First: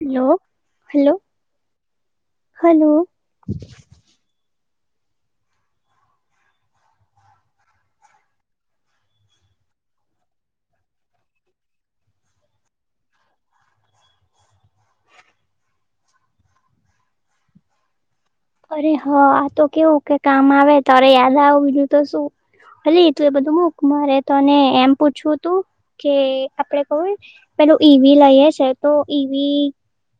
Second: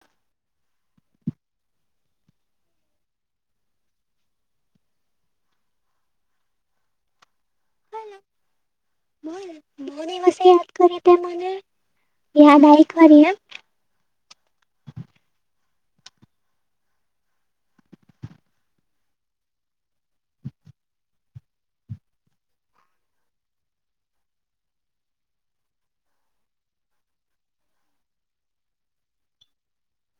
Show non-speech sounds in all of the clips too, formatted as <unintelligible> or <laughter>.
Hello hello hello. <inaudible> બ મોની વસે યાદ કરી ત મને. યાદ એક વાર એમ. <inaudible> અરે હા આ તો કેવું કે કામ આવે તરે યાદ આવું બીજું તો શું. ભલી તું એ બધું મૂક મારે તો અને એમ પૂછવું તું કે આપડે કવુંય. પેલું ઈવી લઈએ છે તો ઈવી.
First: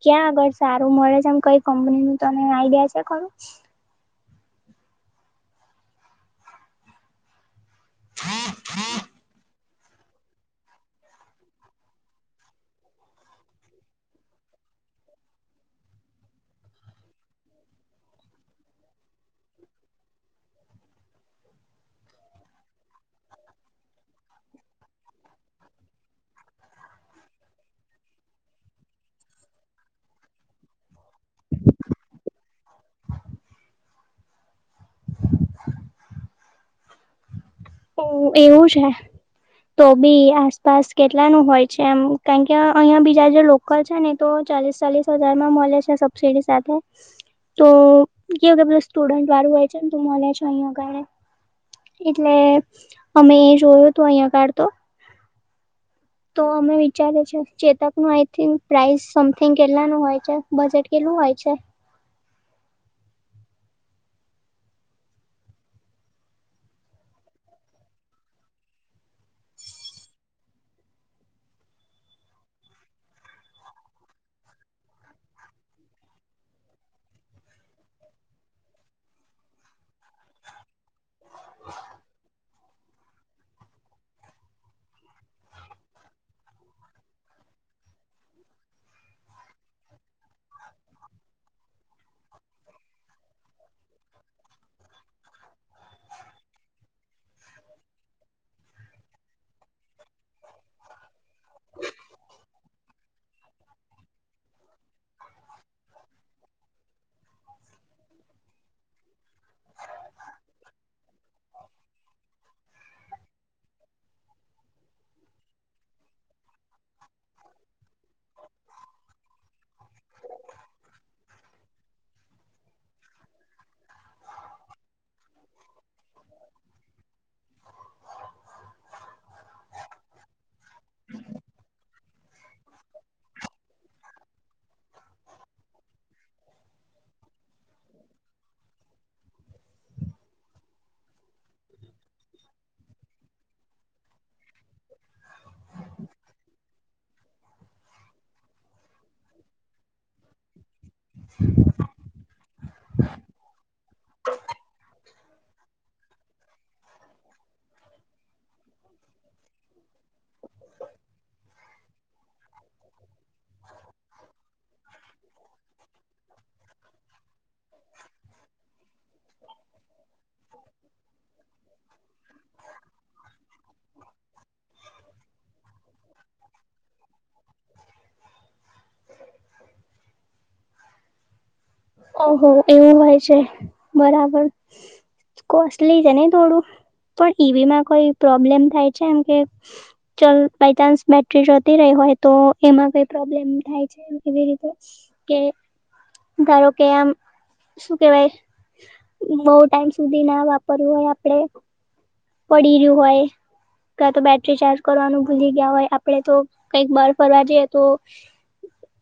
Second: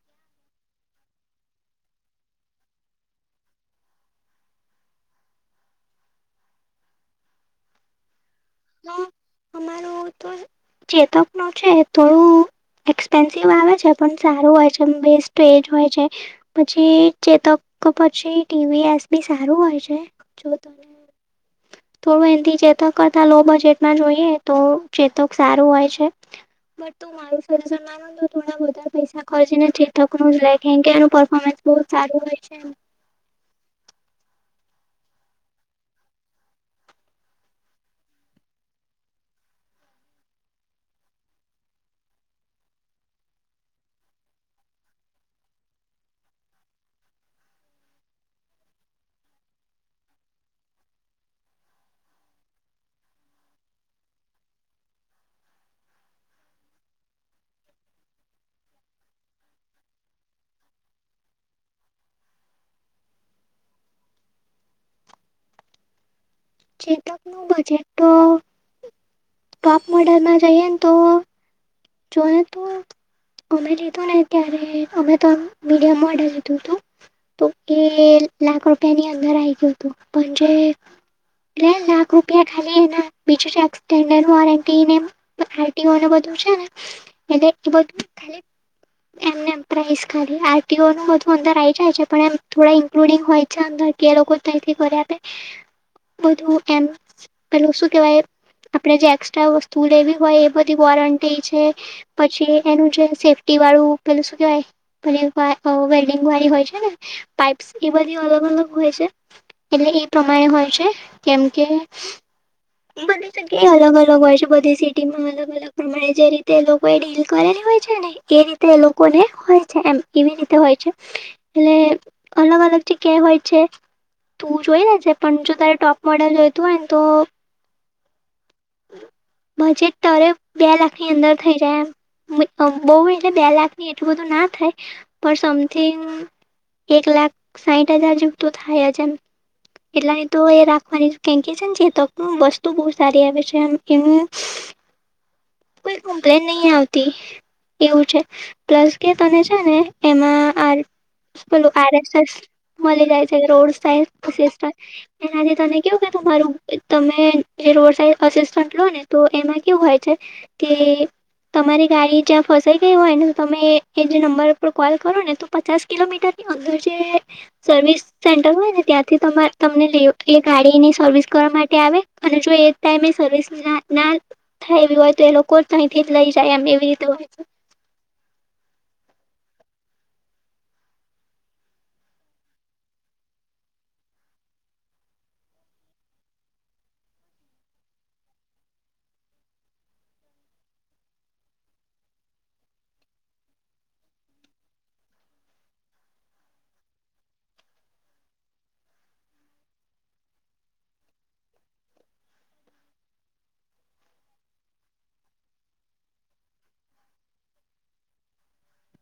ક્યાં આગળ સારું મળે છે આમ કઈ કંપની નું તને આઈડિયા છે ખરું. હા <unintelligible> અમારું તો ચેતક નું છે થોડું. એક્સપેન્સિવ આવે છે પણ સારું હોય છે વસ્ટ એજ હોય છે પછી ચતો.. તો પછી ટીવી એસબી સારું હોય છે જોતોને. <unintelligible> થોડો એથી જતા કર. લો બજેટમાં જોઈએ તો ચેતોક સારું હોય છે. બટ તું મારું સજેશન માનું તો થોડા વધારે પૈસા ખર્ચી ને ચેતકનું જ લ કે કે એનું પરર્ફોર્મન્સ. બહુ સારું હોય છે. <unintelligible> હ એવું છે હ. તો બી આસપાસ કેટલાનું હોય છે એમ કારણ કે અહિયાં બીજા જે લોકલ છે ને તો. ચાલીસ ચાલીસ હજારમાં મળે છે સબસીિડી સાથે. તો કેવ કેધું સ્ટુડન્ટ વાળું હોય છે ને તું મળને છ અહીંગ. એટલે અમે એ જોયું હતું અહિયાં કાર તો. તો અમે વિચારે છે ચેતક નું આઈ થિક પ્રાઇસ સમથિંગ કેટલા ન હોય છે બજેટ કેટલા. શું હોય છે. ચેતક નું બજેટ તો. ટોપ મોડલમાં જઈએ ને તો જો તોું. અમે જીતું ને ત્યારે અમે તો મીડયમ મોડલે લીધું તું તો એ. લખ રૂપિયાની અંદર આ હતું લખ રૂપિયા. ખાલી એ બીજું એક્ન્ડ વોરંટી ને આરટીઓને બધું છે ને. એ એ ત ખાલી. એમને પ્રાઈસ ખાલી આરટીઓ ન હોય તો અંદર આવી જાય છે પણ થોડા ઇન્કલુડિંગ હોય છે અર. એ લોકો તઈથી કરિ આપે બધું એમ પેલું શું કેવાય. આપડણે જે એક્સ્ટ્રા વસ્તુ લેવી હોય એ બધી વોરંટી. પછી એનું જે સેફી વાળું પેલું. વાય બ વેલ્ડિંગ વાળી હોય છે ને પાઈપ્સ એ બધી અલગ અલગ હોય છે. એટલે એ પ્રમાણે હોય છે કેમ કે. બધી જગ્યા એ અલગ અલગ હોય છે બધી સિટી માં અલગ અલગ પ્રમાણે જે રીતે એ લોકો એ ડીલ કરે ને. ને એ રીતે એ લોકોને હોય છે એ એવી રીતે હોય છે એટલે અલગ અલગ. અલગ જગ્યા હોય છે તું જોઈ લે છે પણ જો તારે ટોપ મોડલ જોઈતું હોય ને તો. બજેટ તારે બે લાખ ની અંદર થઇ જાય એમ. બહ એટલે બે લાખની એટલું બધું ના થાય પણ સમથિંગ એક લાખ સાહીઠ હજાર જેવ તોું થાય છે એટલાની તો એ રાખવાની કેંકી છે ને જે તો વસ્તુ બહુ સારી આવે છે એમ <unintelligible> કમપ્લેન નહી આવતી એવું છે પ્લસ કે તને છે ને એમાં આ તોું આરસ મલે જાય છે રોડાય એનાથી તને કેવું કે તમારું તમે જે રોડ સા છટલો ને તો એમાં કેવું હોય છે કે તમારી ગાડી જ્યાં ફસાઈ ગઈ હોય ને તમે એ જે નંબર પર કોલ કરો ને તો પચાસ કિલોમીટર અંદર જે સર્વિસ સેન્ટર હોય ને ત્યાંથી તમા તમને એ ગાડીની સર્વિસ માટે આવે અને જો એક ટાઈમ એ સર્વિસ ના ના થાય એવી હોય તો એ લોકો તહી થી જ લઈ જાય એમ એવી રીતે હોય <unintelligible> ઓહો એવું હોય છે. બરાબર. કોસલી છે નહી થોડું? પણ ઈવીમાં કોઈ પ્રોબ્લેમ થાય છે. એમ કે ચ બાય ચાન્સ બેટરી જોતી રહી હો. હોય તો એમાં કઈ પ્રોબ્લેમ થાય છે. એવી રીતે કે. ધારો કે આમ. શું કેવાય. બહુ ટાઈમ સુધી ના વાપરવું હોય આપડે. પડી રહ્યું હોય. ક્યા તો બેટરી ચાર્જ કરવાનું ભૂલી ગયા હોય. આપડે તો કંઈક બાર ફરવા જઈએ તો.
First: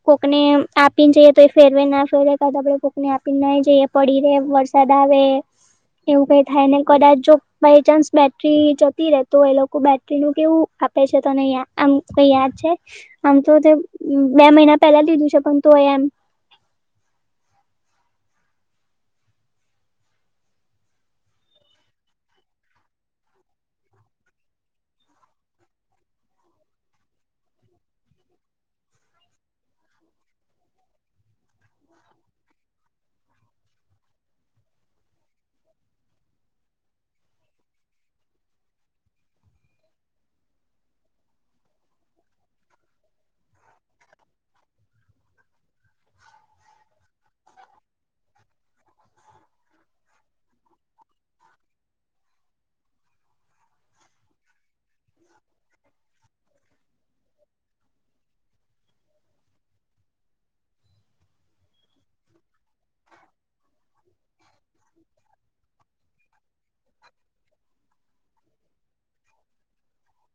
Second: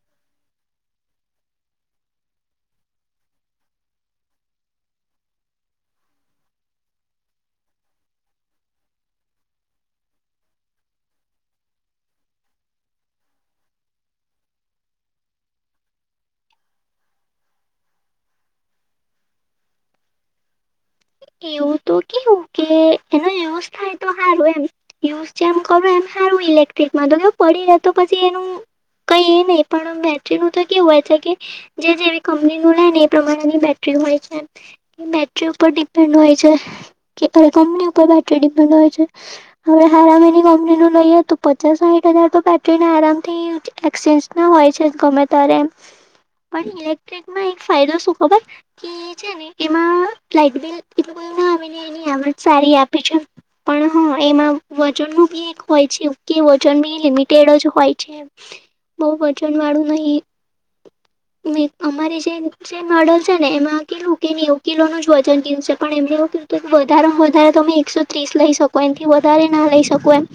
કોકને આપીને જઈએ તો એ ફેરવે ના. કા આપડે કોકને આપી નાહી જઈએ. પડી રે વરસાદ આવે. એવું કઈ થાય ને કદાચ જો બાયચાન્સ બેટરી જતી રે તો, એ લોકો બેટરીનુંું કેવું. આપે છે તોયા આમ કઈ યાદ છે? આમ તો તે બે મહિના પેલા લીધું છે પણ. બે મ <inaudible> એવું તો કેવું કે, એનો વ્યવસ્થાય તો સારું એમ. યુઝ જેમ કરો એમ સારું ઇલેક્ટ્રિકમાં તો કે પડી રહે તો પછી એનું. કઈ એ નહી, પણ બેટરીનુંું તો કેવું હોય છે કે જે જેવી કંપની નું લે ને એ પ્રમાણેની બેટરી. હોય છે. બેટરી ઉપર ડિપેન્ડ હોય છે. કે કંપની ઉપર બેટરી ડિપેન્ડ હોય છે. આપણે હાર મહિની કંપની નું લઈએ તો પચાસ. હજાર તો બેટરી આરામ થી એક્સચેન્જ ના હોય છે. ગમે ત્યારે એમ. પણ ઇલેક્ટ્રિકમાં એક ફાયદો શું ખબર? કે છે ને એમાં લાઈટ બિલ. એલું ક હને એની આવજ સારી આપી છે. પણ હ એમાં. વજનનુંું બી એક હોય છે. કે વજન બી લિમિટેડ જ હોય. બહ વજન વાળું નહી. અમારી જે નર્ડલ છે ને, એમાં કેટલું કે નેવું કિલોનુંું જ વજન કધું. પણ એમને એવું ક હતું કે વધારેમાં વધારે તમે એકસો ત્રીસ લઈ શકો એથી વધારે ના લઈ શકો એમ.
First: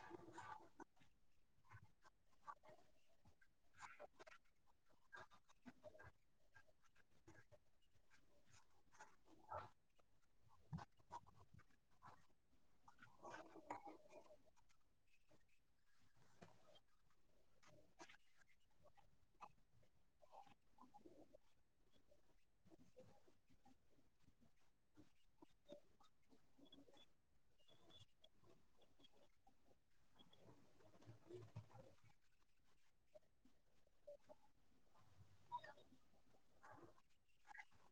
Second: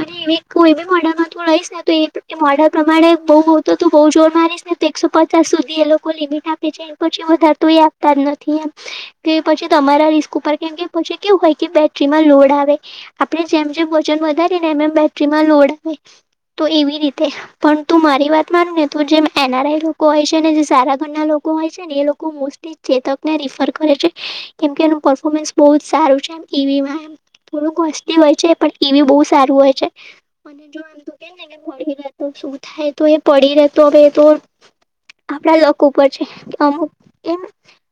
અને એવી કોઈ બી મોડલમાં તો લઈશ ને તો એ મોડલ પ્રમાણે બહ. તો બઉુ જોર મારીશ ને તો એકસો પચાસ સુધી એ લોકો લિમિટ આપે છે એ. પ વધારતુંય આપતા નથી એમ કે. પછી તમારા રિસ્ક ઉપર કેમ કે પછી કેવું હોય કે બેટરીમાં લોડ આવે. આપડે જેમ જેમ વજન વધારે. એમમ બેટરી માં લોડ આવે. તો એવી રીતે પણ તું મારી વાત માનું ને તું જેમ એનઆરઆઈ. લોકો હોય છે ને જે સારા ઘરના લોકો હોય છે ને, એ લોકો મોસ્ટલી ચેતકને રીફર કરે છે. કેમકે એનું પફોર્મન્સ બહુ જ સારું છે. એમ ટીવીમાં. થોડું કોસ્ટલી હોય છે. પણ ટીવી બ સારું હોય છે. જો આમ તો કે પીતો શું થાય તો એ પી રહેતો હવે તો. આપડા લક ઉપર છે. અમુક એમ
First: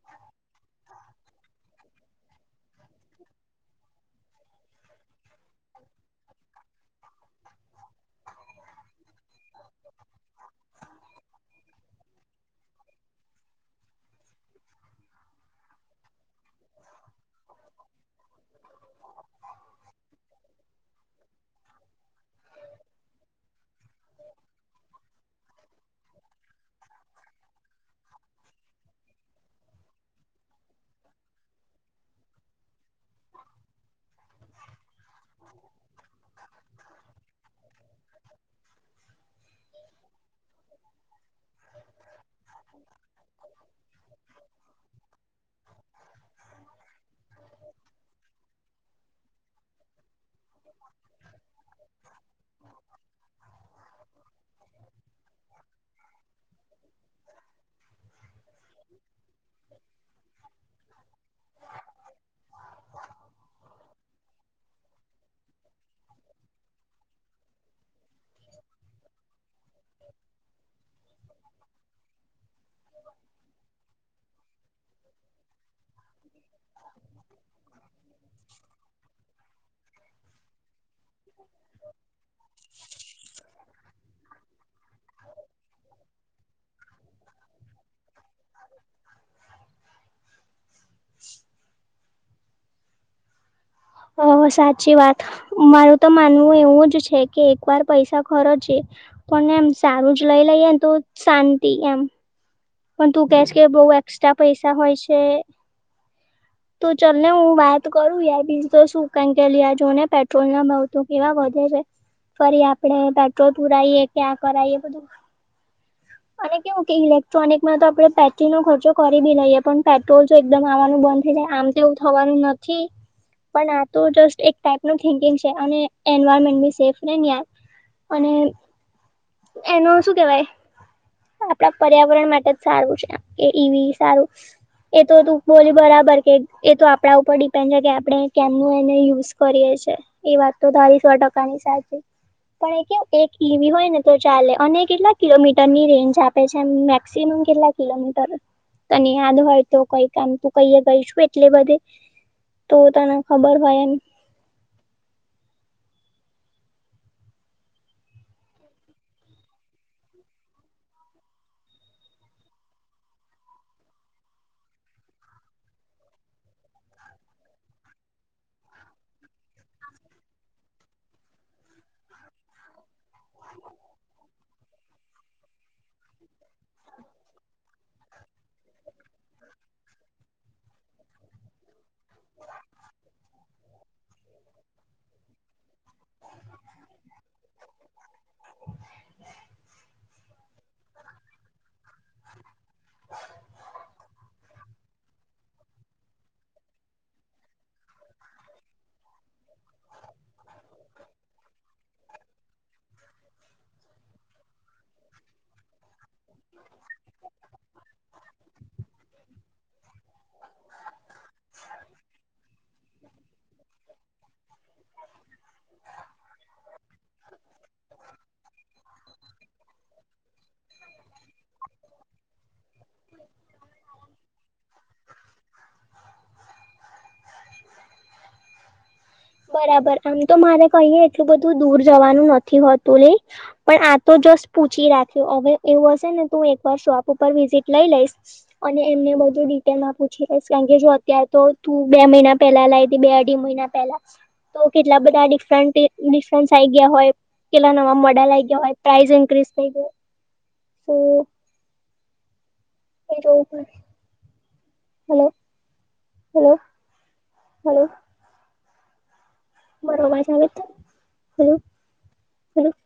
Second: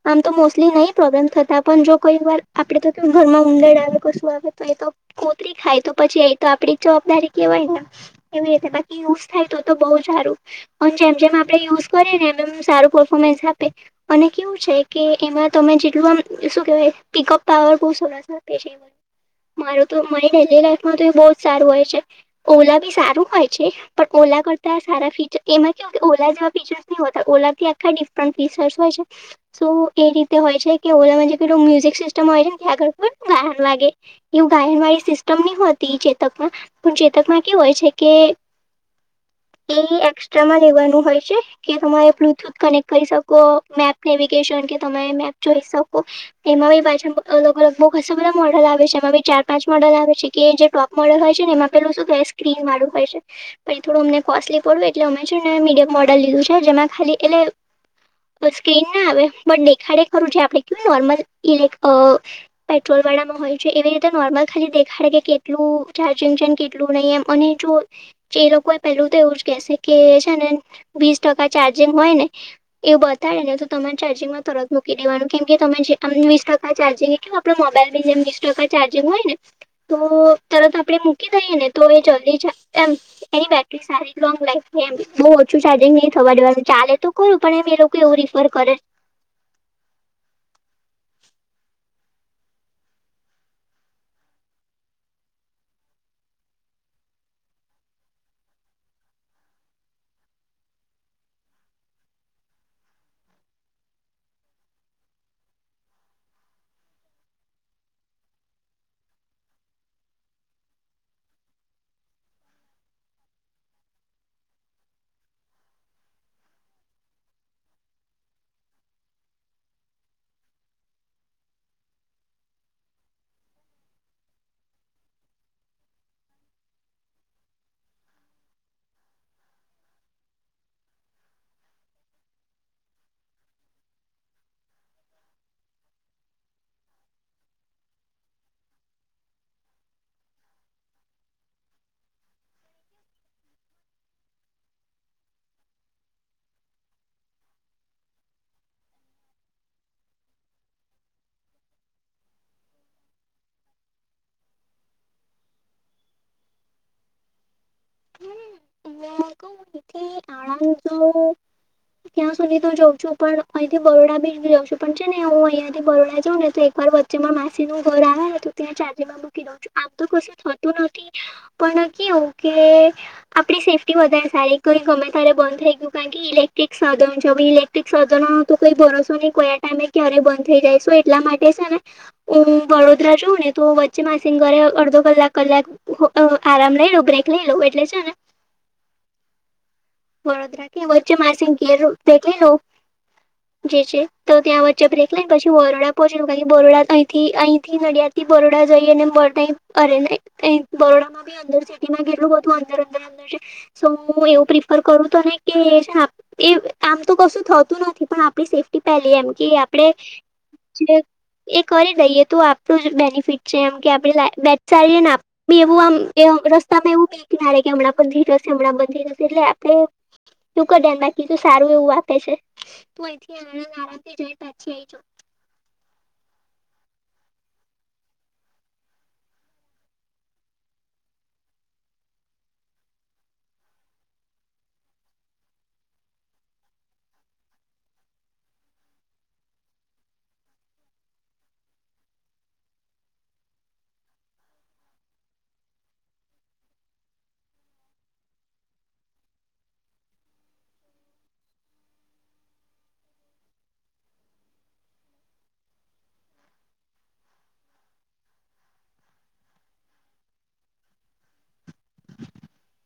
આમ તો મોસ્ટલી નહી. થતા પણ જો કઈ વાર, આપડે તો કે ઘરમાં ઉંદર આવે કશું આવે તો એ તો. કોતરી ખાય તો પછી અ તો આપડે જવાબદારી કેવાયને. કેવી રીતે બાકી યુઝ થાય તો તો બહ સારું. પણ જેમ જેમ આપડે યુ ઝ કરે ને એમ એમ સારું પફોર્મન્સ આપે. અને કેવું છે કે, એમાં તમે જેટલું આમ શું કહેવાય પિકઅપ પાવર બહુ સરસ આપે છે મારું તો મારી ડેલી લાઈફમાં તો એ બહુ જ સારું હોય છે. ઓલા બી સારું હોય છે પણ ઓલા કરતા સારા ફીચર એમાં કે ઓલા જેવા ફીચરસ નહતા. ઓલાથી આખા ડિફરેંટ ફી ર્ચ હોય છે. શું એ રીતે હોય છે કે ઓલા ના જે પહેલું મ્યુઝિક સિસ્ટમ હોય છે ને <unintelligible> આહર લાગે. એવું ગાય વાયી સિસ્ટમ ની હોત ટી ચેતકમાં પણ ચેતકમાં કેવું હોય છે કે <inaudible> તે એક્સ્ટ્રામાં લેવાનું હોય છે કે તમારે બ્લુટુથ કનેક્ટ કરી શકો. મેપ નેવિગેશન કે તમ જોઈ શકો. એમાં બી પાછા અલગ અલગ બહુ ખાસ્સા બધા મોડલ આવે છે. એમાં બી ચાર પાંચ મોડલ આવે છે કે કે જે ટોપ મોડલ હોય એમાં પેલું શું કે સ્ક્રીન વાળું હોય છે. પર એ થોડું અમને કોસ્ટલી પડ્યું એટલે અમે છે એ મીડિયમ મોડલ લીધું છે. જેમાં ખાલી એટલે અહ સ્ક્રીન ના આવે પણ નહી ખાડે ખરું છે આપડી કેુંય નોર્મલ ઇલેક્ અહ પેટ્રોલ વાળામાં હોય છે. એવી રીતે નોર્મલ ખાલી દે હારે કે કેટલું ચાર્જિંગ છેને, કેટલું નહીં, એમ અને જો જે લોકો એ પેલું તેવું કેસે કે છે ને વીસ ટકા ચાર્જિંગ હોય ને એવું બતાવે ને તો તમારા ચાર્જિંગમાં તરત મૂકી દેવાનું. કેમ કે તમે જે અનવિષ ટકા ચાર્જિંગ એ કેવું આપડે મોબાઈલ બી જેમ વીસ ટકા ચાર્જિંગ હોય ને તો તરત આપડે મૂકી દઈએ ને તો એ જલ્દી જ એમ એની બેટરી સારી લોંગ લાઈફ છે એમ બહુ ઓછું ચાર્જિંગ નહી થવા દેવાનું ચાલે તો કરું પણ એમ એ લોકો એવું રીફર કરે અહ સાચી વાત. મારું તો માનવું એવું જ છે કે એક વાર પૈસા ખરચ્યે પણ એમ સારું જ લઈ લઈએ તો શાંતિ એમ. પણ તું કેસ કે બહુ એસ્ટ્રા પૈસા હોય છે તો ચાલ ને હું વાત કરું યાર બીજું તો શું કારણ કે લ્યાં જોને પેટ્રોલ ના ભાવ તો કેવા વધે છે. ફરી આપડે પેટ્રોલ પુરાઈએ ક્યાં કરાઈએ બધું અને કેવું કે ઇલેક ટ્રોનિકમાં તો આપણે પેટ્રોલનો ખર્ચો કરી બી લઈએ પણ પેટ્રોલ જો એકદમ આવવાનું બંધ થઈ જાય આમ તો એવું થવા નું નથી પણ આ તો જસ્ટ એક ટાઈપનું થિકિંગ છે અને એન્વાયરમેન્ટની સેફ રેય ને યાર અને એનું શું કેવાય આપડા પ ર્યાવરણ માટે જ સારું છે. એ ઈવી સારું એ તો તું બોલી બરાબર કે એ તો આપડા ઉપર ડિપેન્ડેડ રેઇ આપણેે કેમનું એને યુઝ કરીએ છે. એ વાત તો તારી સો ટકાની સાચી. પણ એ કેમ એક ઈવી હોય ને તો ચાલે અને કેટલા કિલોમીટર ની રેન્જ આપે છે, મેક્સિમમ કેટલા કિલોમીટર? તને યાદ હોય તો કઈ કામ તું કહીય ગઈશું એટલે બધે? તો તને ખબર હોય એમ. હું આ કહું તેથી આડાન તો ત્યાં સુધી તો જાઉં છું પણ અહીંથી બરોડા બીચ જાઉ છું પણ છે ને હું અહિયાં થી બરોડા જઉં ને તો એક વા વ વચ્ચે માં માસીનું ઘર આવે તો ત્યાં ચાર્જિંગમાં મૂકી દઉં છું આમ તો કશું થતું નથી પણ કેયુ કે આપણી સેફ્ટી વધારે સારી કોઈ ગમે પેહેલે બંધ થઈ ગયું કારણ કે ઇલેક્ટ્રિક સાધનો છે. હવે ઇલેક્ટ્રિક સાધનો તો કોઈ ભરોસો નહીં કોઈ આ ટાઈમે ક્યા રે બંધ થઈ જાય એટલા માટે છેને હું વડોદરા જોઉ ને તો વચ્ચે માસીને ઘરે અડધો ક કલાક કલાક અહ આરામ લઈ લઉ બ્રેક લઈ લઉં એટલે છે ને ત્યાં વચ્ચે માસીનું ઘેર તે થઈ લૂ જે છે તો ત્યાં ચ્ચે બ્રેક લઈને પછી બરોડા પહોંચુ કારણ બરોડા અહીંથી અહીંથી નડિયાદથી બરોડા જઈએને બરટાઈમ અરે ને તે બરોડામાં બી અંદર થી દિન માં કેટલું બધું અંદર અંદર અંદર છે તો હું એવું પ્રિફર કરું તો કે છેને આ એ આમ તો કશું થતું નથી પણ આપણી સેફ્ટી પહેલી એમ. કે આપડે એ કરી દઈએ તો આપણું જ બેનીફિટ છે એમ કે આપે <unintelligible> એવું આમ તમે એવું કેકે કે હમણાં પણ ધીર છે હમણાં પણ ધીરશે એટલે આપડે <unintelligible> તો સારું એવું આપે છે તું અહીથી જઈ પછી આઈ જવું. <inaudible> બરાબર આમ તો મારે કહીએે એટલું બધું દૂર જવાનું નથી હોતું લે પણ આ તો જો બસ પૂછી રાખ્યું હવે એવું હશે ને તું એકવાર શોપ ઉપર વિઝિટ લઈ લઈશ અને એમને બ ધુ ડિટેલમાં પૂછી લઈશ કારણ કે જો અત્યારે તો તું બે મહિના પહેલા લઈ હતી બે અઢી મહિના પહેલા. તો કેટલા બધા ડિફરન્ટ ડિફરન્સ આ ગયા હોય કેટલા નવા મોડલ આ આવી ગયા હોય પ્રાઇઝ ઇન્ક્રીઝ થઈ ગઈ તો <inaudible> હલો હલો હલો. બરોબર છે અવાજ તો હલો હલો. <inaudible>